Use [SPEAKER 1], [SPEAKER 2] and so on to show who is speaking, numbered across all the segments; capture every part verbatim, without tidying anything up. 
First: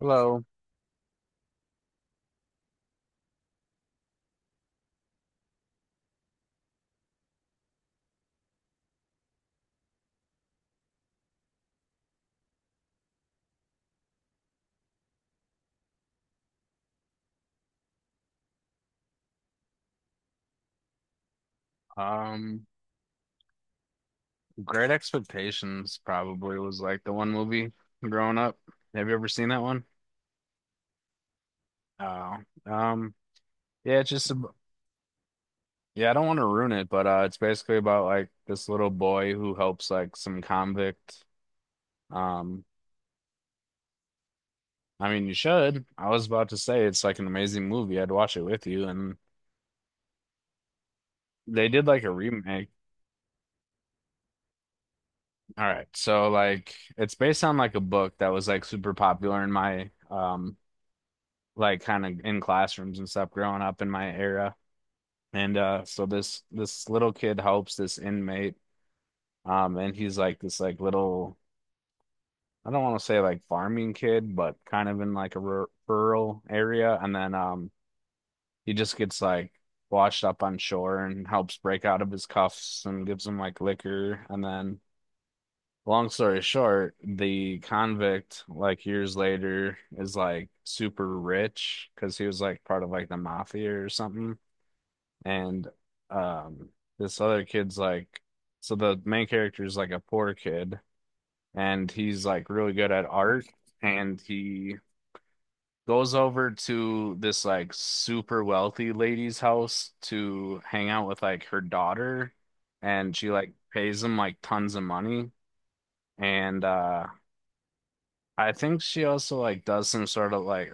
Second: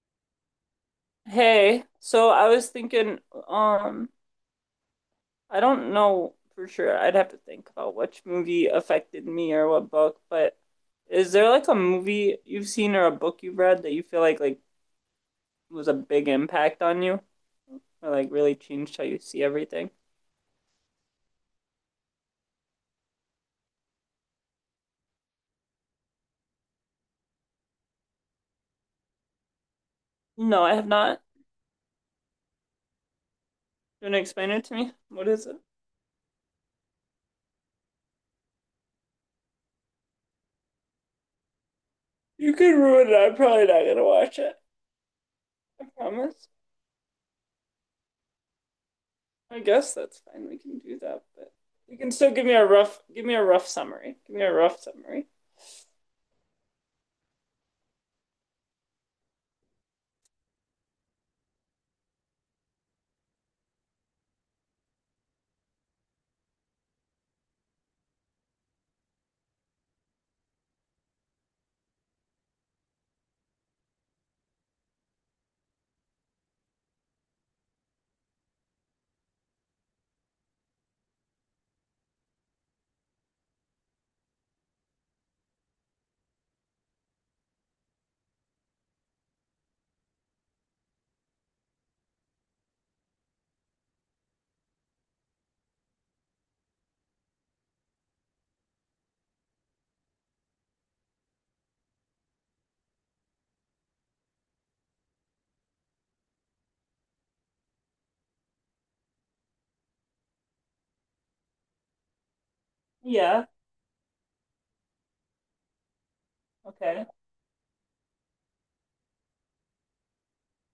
[SPEAKER 1] Hello.
[SPEAKER 2] Hey, so I was thinking, um, I don't know for sure. I'd have to think about which movie affected me or what book, but is there like a movie you've seen or a book you've read that you feel like like was a big impact on you or like really changed how you see everything?
[SPEAKER 1] Um, Great Expectations probably was like the one movie growing up. Have you ever seen that one?
[SPEAKER 2] No, I have not.
[SPEAKER 1] Oh, um, yeah,
[SPEAKER 2] You
[SPEAKER 1] it's
[SPEAKER 2] want to
[SPEAKER 1] just
[SPEAKER 2] explain
[SPEAKER 1] ab-
[SPEAKER 2] it to me? What is it?
[SPEAKER 1] yeah, I don't want to ruin it, but uh, it's basically about like this little boy who helps like some convict.
[SPEAKER 2] You
[SPEAKER 1] Um,
[SPEAKER 2] could ruin it. I'm probably not gonna watch it.
[SPEAKER 1] I mean, you
[SPEAKER 2] I
[SPEAKER 1] should. I was
[SPEAKER 2] promise.
[SPEAKER 1] about to say it's like an amazing movie. I'd watch it with you, and
[SPEAKER 2] I guess that's fine. We can do that, but
[SPEAKER 1] they did
[SPEAKER 2] you
[SPEAKER 1] like a
[SPEAKER 2] can still give me a
[SPEAKER 1] remake.
[SPEAKER 2] rough, give me a rough summary. Give me a rough summary.
[SPEAKER 1] All right, so like it's based on like a book that was like super popular in my um like kind of in classrooms and stuff growing up in my era. And uh so this this little kid helps this inmate. Um and he's like this like little, I don't want to say like farming kid, but kind of in like a rur rural area, and then um he just gets like washed up on shore and helps break out of his cuffs and gives him like liquor, and then long story short, the convict, like years later, is like super rich because he was like part of like the mafia or something. and um this other kid's like, so the main character is like a poor kid, and he's like really good at art, and he goes over to this like super wealthy lady's house to hang out with like her daughter, and she
[SPEAKER 2] Yeah.
[SPEAKER 1] like pays him like tons of money. And uh
[SPEAKER 2] Okay.
[SPEAKER 1] I think she also like does some sort of like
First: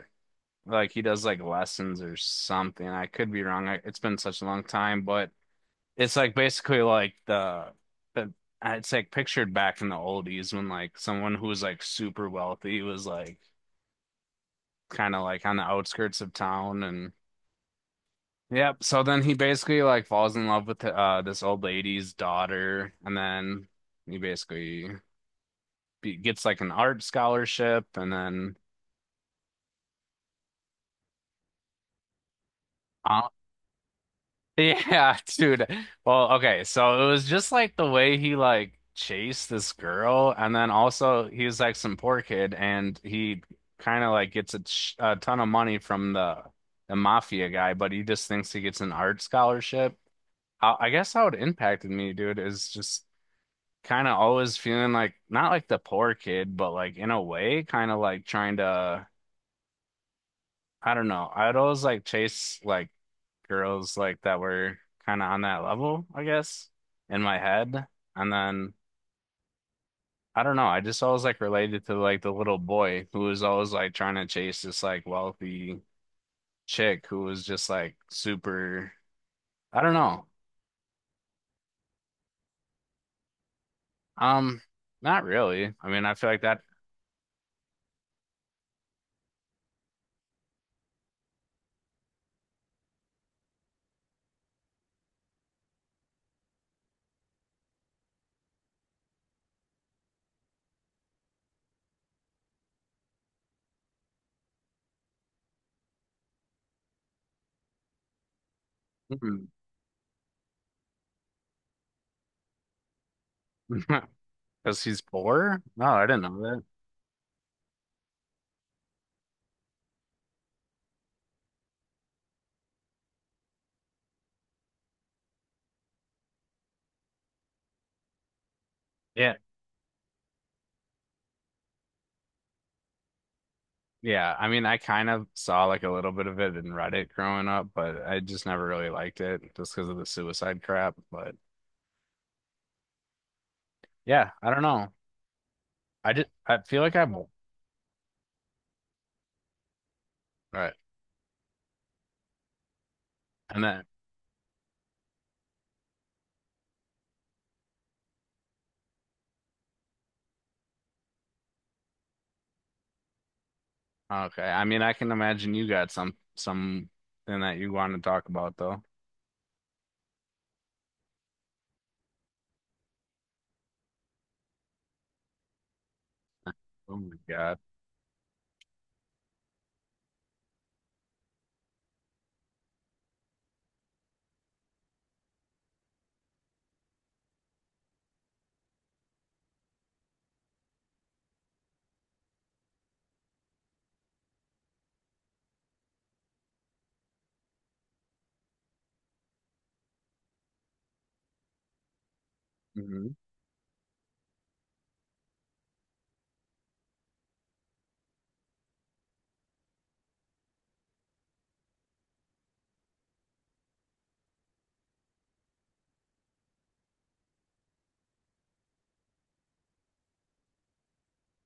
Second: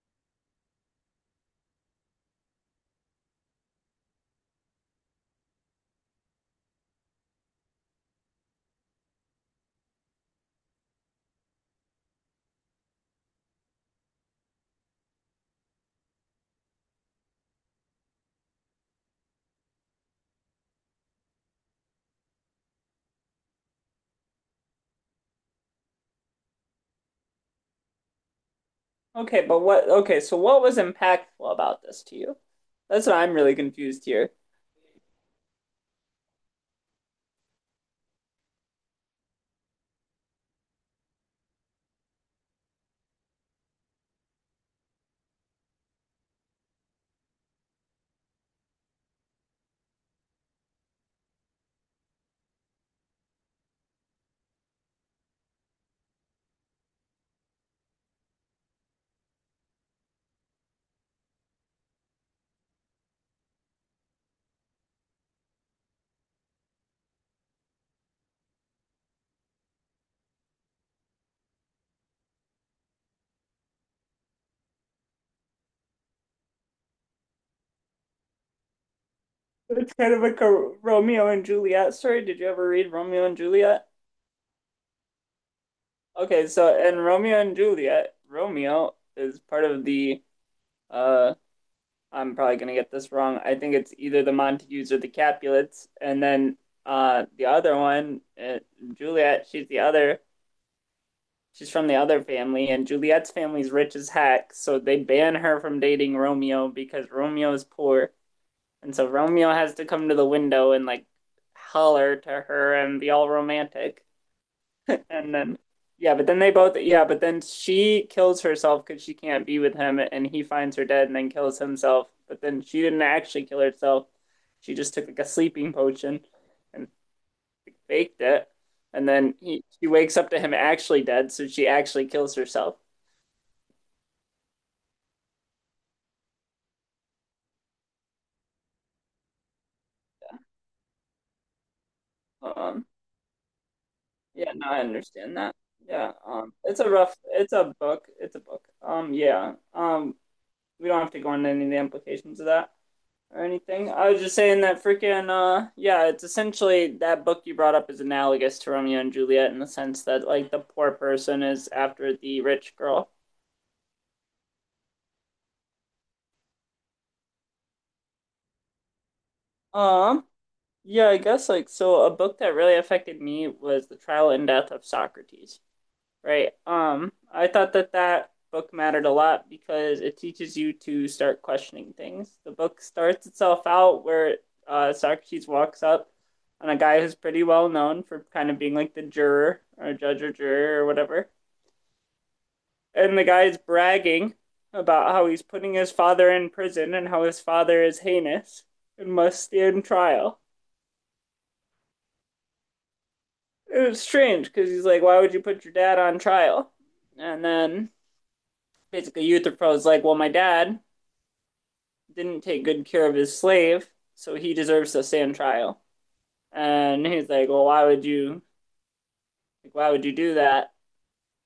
[SPEAKER 1] like he does like lessons or something. I could be wrong. I, it's been such a long time, but it's like basically like the the it's like pictured back in the oldies when like someone who was like super wealthy was like kind of like on the outskirts of town, and yep. So then he basically like falls in love with uh this old lady's daughter, and then he basically be- gets like an art scholarship, and then
[SPEAKER 2] Okay, but what, okay, so what was impactful about this to you? That's what
[SPEAKER 1] on.
[SPEAKER 2] I'm really confused here.
[SPEAKER 1] Yeah, dude. Well, okay, so it was just like the way he like chased this girl, and then also he's like some poor kid, and he kind of like gets a, ch a ton of money from the the mafia guy, but he just thinks he gets an art scholarship. I, I guess how it impacted me, dude, is just kind of always feeling like not like the poor kid, but like in a way, kind of like trying to. I don't know. I'd always like chase like girls like that were kind of on that level, I guess, in my head. And then I don't know. I just always like related to like the little boy who was always like trying to chase this like wealthy chick who was just like super. I
[SPEAKER 2] It's
[SPEAKER 1] don't
[SPEAKER 2] kind of
[SPEAKER 1] know.
[SPEAKER 2] like a Romeo and Juliet story. Did you ever read Romeo and Juliet?
[SPEAKER 1] Um, not really. I mean, I feel like
[SPEAKER 2] Okay,
[SPEAKER 1] that.
[SPEAKER 2] so in Romeo and Juliet, Romeo is part of the uh I'm probably gonna get this wrong. I think it's either the Montagues or the Capulets, and then uh the other one, uh, Juliet, she's the other. She's from the other family, and Juliet's family's rich as heck, so they ban her from dating Romeo because Romeo is poor. And so Romeo has to come to the window and like holler to her and be all romantic.
[SPEAKER 1] Because he's
[SPEAKER 2] And then,
[SPEAKER 1] poor. No, I
[SPEAKER 2] yeah,
[SPEAKER 1] didn't
[SPEAKER 2] but then
[SPEAKER 1] know
[SPEAKER 2] they
[SPEAKER 1] that.
[SPEAKER 2] both, yeah, but then she kills herself because she can't be with him, and he finds her dead and then kills himself. But then she didn't actually kill herself. She just took like a sleeping potion and faked it. And
[SPEAKER 1] Yeah.
[SPEAKER 2] then he, she wakes up to him actually dead, so she actually kills herself.
[SPEAKER 1] Yeah, I mean, I kind of saw like a little bit of it in Reddit growing up, but I just never really liked it just because of the suicide crap. But
[SPEAKER 2] Um,
[SPEAKER 1] yeah, I
[SPEAKER 2] yeah,
[SPEAKER 1] don't
[SPEAKER 2] no, I
[SPEAKER 1] know.
[SPEAKER 2] understand that.
[SPEAKER 1] I
[SPEAKER 2] Yeah,
[SPEAKER 1] just
[SPEAKER 2] um,
[SPEAKER 1] I feel
[SPEAKER 2] it's a
[SPEAKER 1] like I'm
[SPEAKER 2] rough,
[SPEAKER 1] all
[SPEAKER 2] it's a book, it's a book. Um, yeah, um,
[SPEAKER 1] right.
[SPEAKER 2] we don't have to go into any of the implications of that or
[SPEAKER 1] And then
[SPEAKER 2] anything. I was just saying that freaking, uh, yeah, it's essentially that book you brought up is analogous to Romeo and Juliet in the sense that like the poor person is after the rich girl.
[SPEAKER 1] okay, I mean, I can imagine you got some something that you want to talk about though.
[SPEAKER 2] Um, yeah, I guess like so. A book that really affected me was The Trial and Death of Socrates. Right.
[SPEAKER 1] Oh
[SPEAKER 2] Um,
[SPEAKER 1] my
[SPEAKER 2] I
[SPEAKER 1] God.
[SPEAKER 2] thought that that book mattered a lot because it teaches you to start questioning things. The book starts itself out where uh, Socrates walks up on a guy who's pretty well known for kind of being like the juror or judge or juror or whatever. And the guy's bragging about how he's putting his father in prison and how his father is heinous and must stand trial.
[SPEAKER 1] Hmm.
[SPEAKER 2] It was strange because he's like, why would you put your dad on trial? And then basically Euthyphro's like, well, my dad didn't take good care of his slave, so he deserves to stand trial. And he's like, well, why would you, like, why would you do that?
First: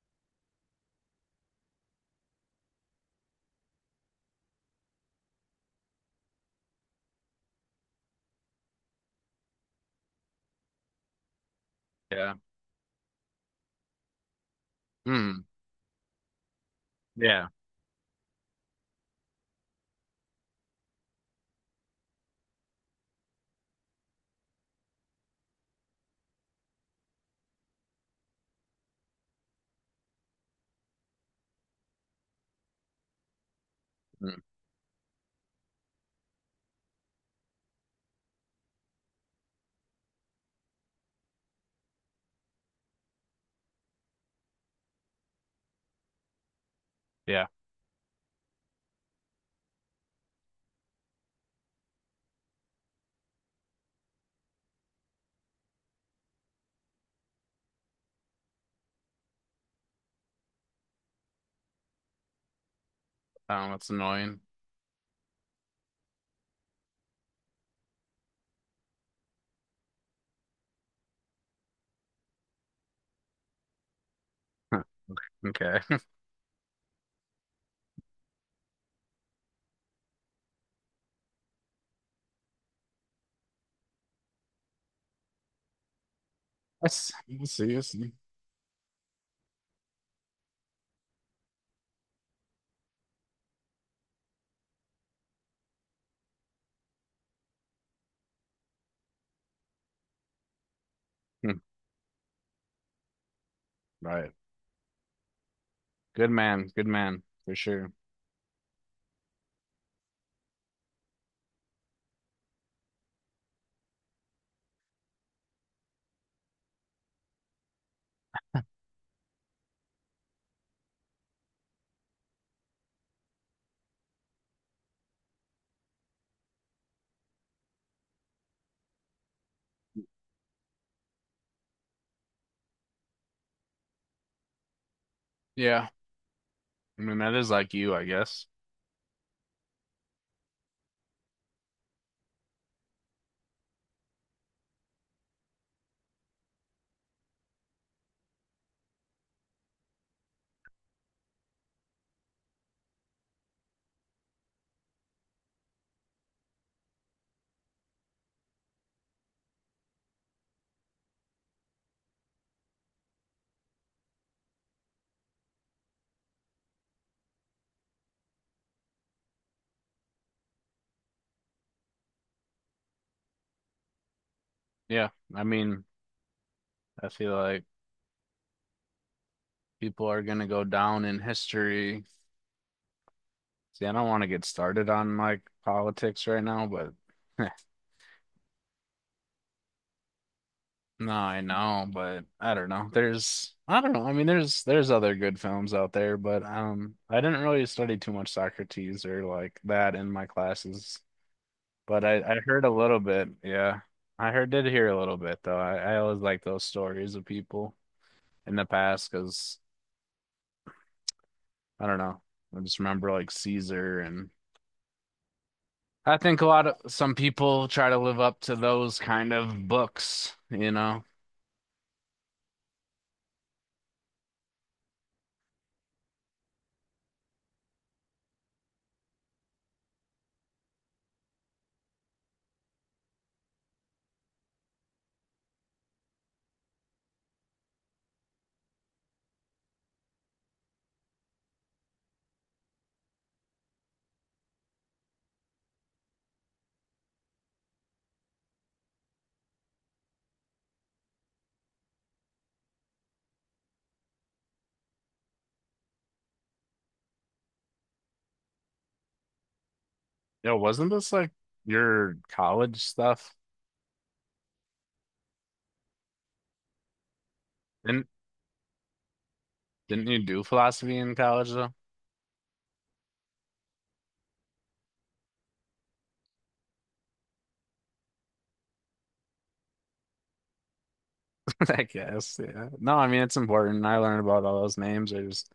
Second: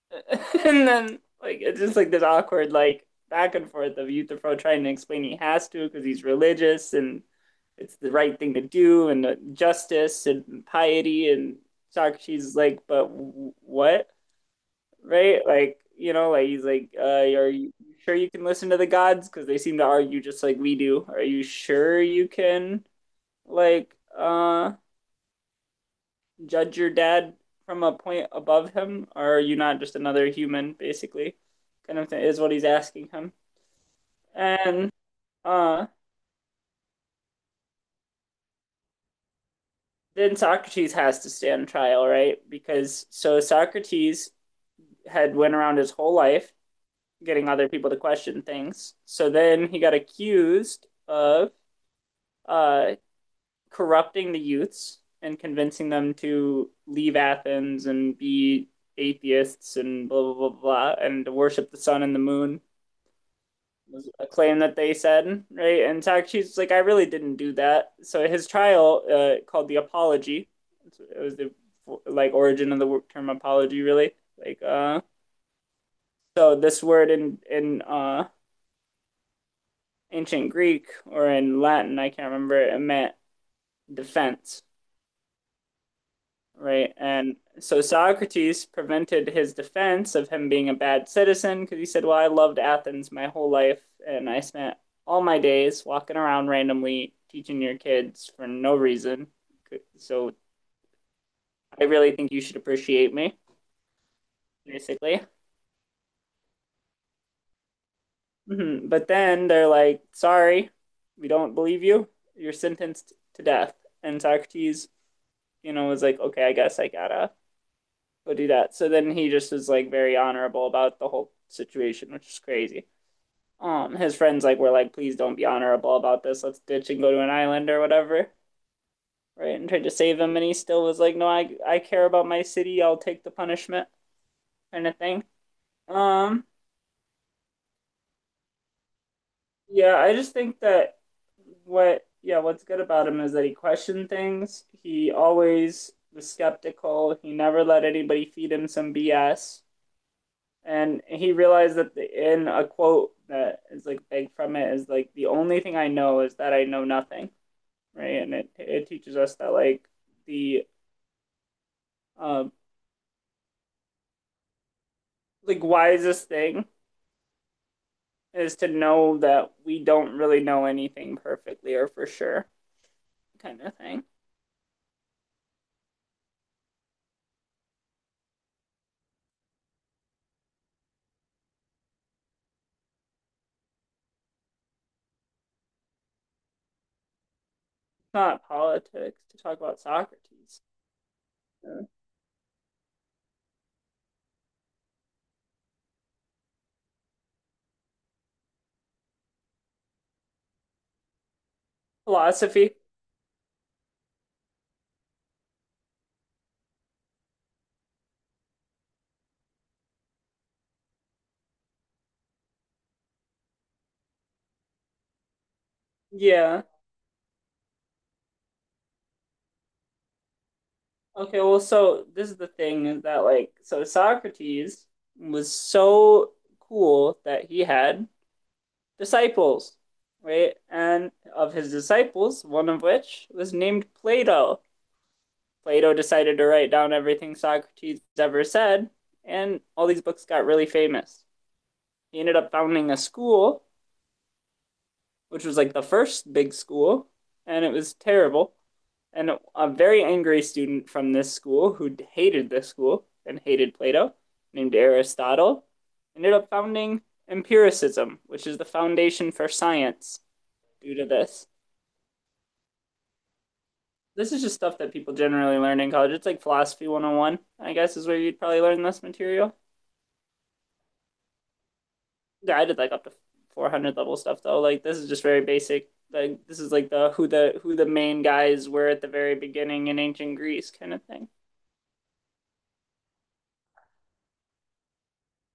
[SPEAKER 2] And then, like, it's just like this awkward, like, back and forth of Euthyphro trying to explain he has to because he's religious and it's the right thing to do and uh, justice and piety and
[SPEAKER 1] Yeah.
[SPEAKER 2] Socrates is like, but what? Right?
[SPEAKER 1] Mm.
[SPEAKER 2] Like, you know, like he's like, uh,
[SPEAKER 1] Yeah.
[SPEAKER 2] are you sure you can listen to the gods? Because they seem to argue just like we do. Are you sure you can like uh judge your dad from a point above him, or are you not just another human, basically? Kind of thing is what he's asking him.
[SPEAKER 1] Mm.
[SPEAKER 2] And uh then Socrates has to stand trial, right? Because so Socrates had went around his whole life
[SPEAKER 1] Yeah.
[SPEAKER 2] getting other people to question things. So then he got accused of uh corrupting the youths and convincing them to leave Athens and be atheists and blah blah blah blah and to worship the sun and the moon
[SPEAKER 1] Um, that's
[SPEAKER 2] was a
[SPEAKER 1] annoying.
[SPEAKER 2] claim that they said, right? And Socrates was like, I really didn't do that. So his trial, uh, called the apology, it was the like origin of the term apology, really. Like,
[SPEAKER 1] Huh.
[SPEAKER 2] uh,
[SPEAKER 1] Okay.
[SPEAKER 2] so this word in in uh ancient Greek or in Latin, I can't remember, it meant defense.
[SPEAKER 1] I
[SPEAKER 2] Right.
[SPEAKER 1] see.
[SPEAKER 2] And
[SPEAKER 1] I see. I
[SPEAKER 2] so
[SPEAKER 1] see.
[SPEAKER 2] Socrates prevented his defense of him being a bad citizen because he said, well, I loved Athens my whole life, and I spent all my days walking around randomly teaching your kids for no reason. So
[SPEAKER 1] Hmm.
[SPEAKER 2] I really think you should appreciate me,
[SPEAKER 1] Right.
[SPEAKER 2] basically.
[SPEAKER 1] Good man. Good man for sure.
[SPEAKER 2] Mhm. But then they're like, sorry, we don't believe you. You're sentenced to death. And Socrates, you know, was like, okay, I guess I gotta go do that. So then he just is like very honorable about the whole situation, which is crazy. Um, his friends like were like, please don't be honorable about this. Let's ditch and go to an island or whatever, right? And tried to save him, and he still was like, no, I I care about my city. I'll take the punishment, kind of thing.
[SPEAKER 1] Yeah.
[SPEAKER 2] Um,
[SPEAKER 1] I mean, that is like you, I guess.
[SPEAKER 2] yeah, I just think that what yeah, what's good about him is that he questioned things. He always was skeptical. He never let anybody feed him some B S. And he realized that the, in a quote that is like begged from it is like the only thing I know is that I know nothing, right? And it it teaches us that like the uh, like wisest thing is to know that we don't really know anything perfectly or for sure, kind of thing. It's
[SPEAKER 1] Yeah, I mean, I feel like people are gonna go down in history. See, I don't want to get started on like politics right now, but
[SPEAKER 2] not politics to talk about Socrates.
[SPEAKER 1] no, I
[SPEAKER 2] Uh,
[SPEAKER 1] know, but I don't know. There's, I don't know. I mean, there's there's other good films out there, but um, I didn't really study too much Socrates or like that in my classes, but I I heard a
[SPEAKER 2] philosophy,
[SPEAKER 1] little bit. Yeah, I heard did hear a little bit though. I I always like those stories of people in the past because I don't know. I just remember like Caesar, and I think a
[SPEAKER 2] yeah.
[SPEAKER 1] lot of some people try to live up to those kind of books, you know.
[SPEAKER 2] Okay, well, so this is the thing is that like so Socrates was so cool that he had disciples, right? And of his disciples, one of which was named Plato. Plato decided to write down everything Socrates ever said, and all these books got really famous. He ended up founding a school, which was like the first big school, and it was terrible. And a very angry student from this school who hated this school and hated Plato, named Aristotle, ended up founding empiricism, which is the foundation for science
[SPEAKER 1] Yo, wasn't
[SPEAKER 2] due to
[SPEAKER 1] this like
[SPEAKER 2] this.
[SPEAKER 1] your college stuff?
[SPEAKER 2] This is just stuff that people generally learn in college. It's like philosophy one oh one, I guess,
[SPEAKER 1] Didn't
[SPEAKER 2] is where you'd probably learn this material.
[SPEAKER 1] didn't you do philosophy in college though?
[SPEAKER 2] Yeah, I did like up to four hundred level stuff though. Like this is just very basic. Like this is like the who the who the main guys were at the very beginning in ancient Greece kind of thing.
[SPEAKER 1] I guess, yeah. No, I mean it's important. I learned about all those names. I just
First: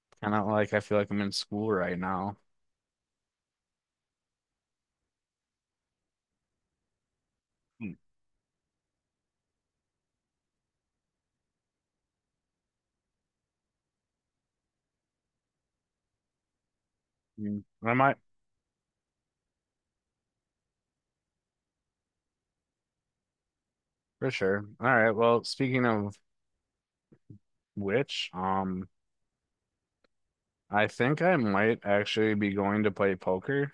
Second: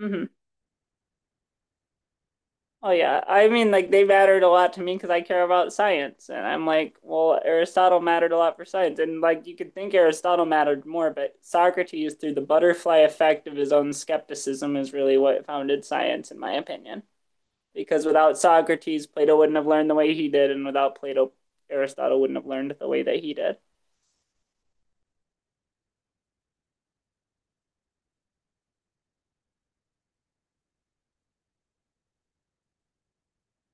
[SPEAKER 2] Mm-hmm.
[SPEAKER 1] kind of like I feel like I'm in school right now.
[SPEAKER 2] Oh yeah, I mean like they mattered a lot to me because I care about science, and I'm like, well,
[SPEAKER 1] Hmm.
[SPEAKER 2] Aristotle mattered a lot for science, and like you could think Aristotle mattered more, but Socrates, through the butterfly effect of his own skepticism, is really what founded science, in my opinion.
[SPEAKER 1] Mm, I
[SPEAKER 2] Because
[SPEAKER 1] might
[SPEAKER 2] without Socrates, Plato wouldn't have learned the way he did, and without Plato, Aristotle wouldn't have learned the way that he did.
[SPEAKER 1] for sure. All right. Well, speaking of which, um, I think I might actually be going to play poker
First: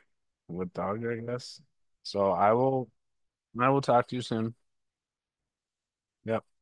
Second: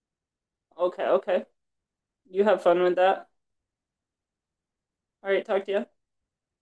[SPEAKER 1] with Dog,
[SPEAKER 2] Okay,
[SPEAKER 1] I
[SPEAKER 2] okay.
[SPEAKER 1] guess. So
[SPEAKER 2] You
[SPEAKER 1] I
[SPEAKER 2] have fun
[SPEAKER 1] will
[SPEAKER 2] with that.
[SPEAKER 1] I will talk to you soon.
[SPEAKER 2] All right, talk to you.
[SPEAKER 1] Yeah.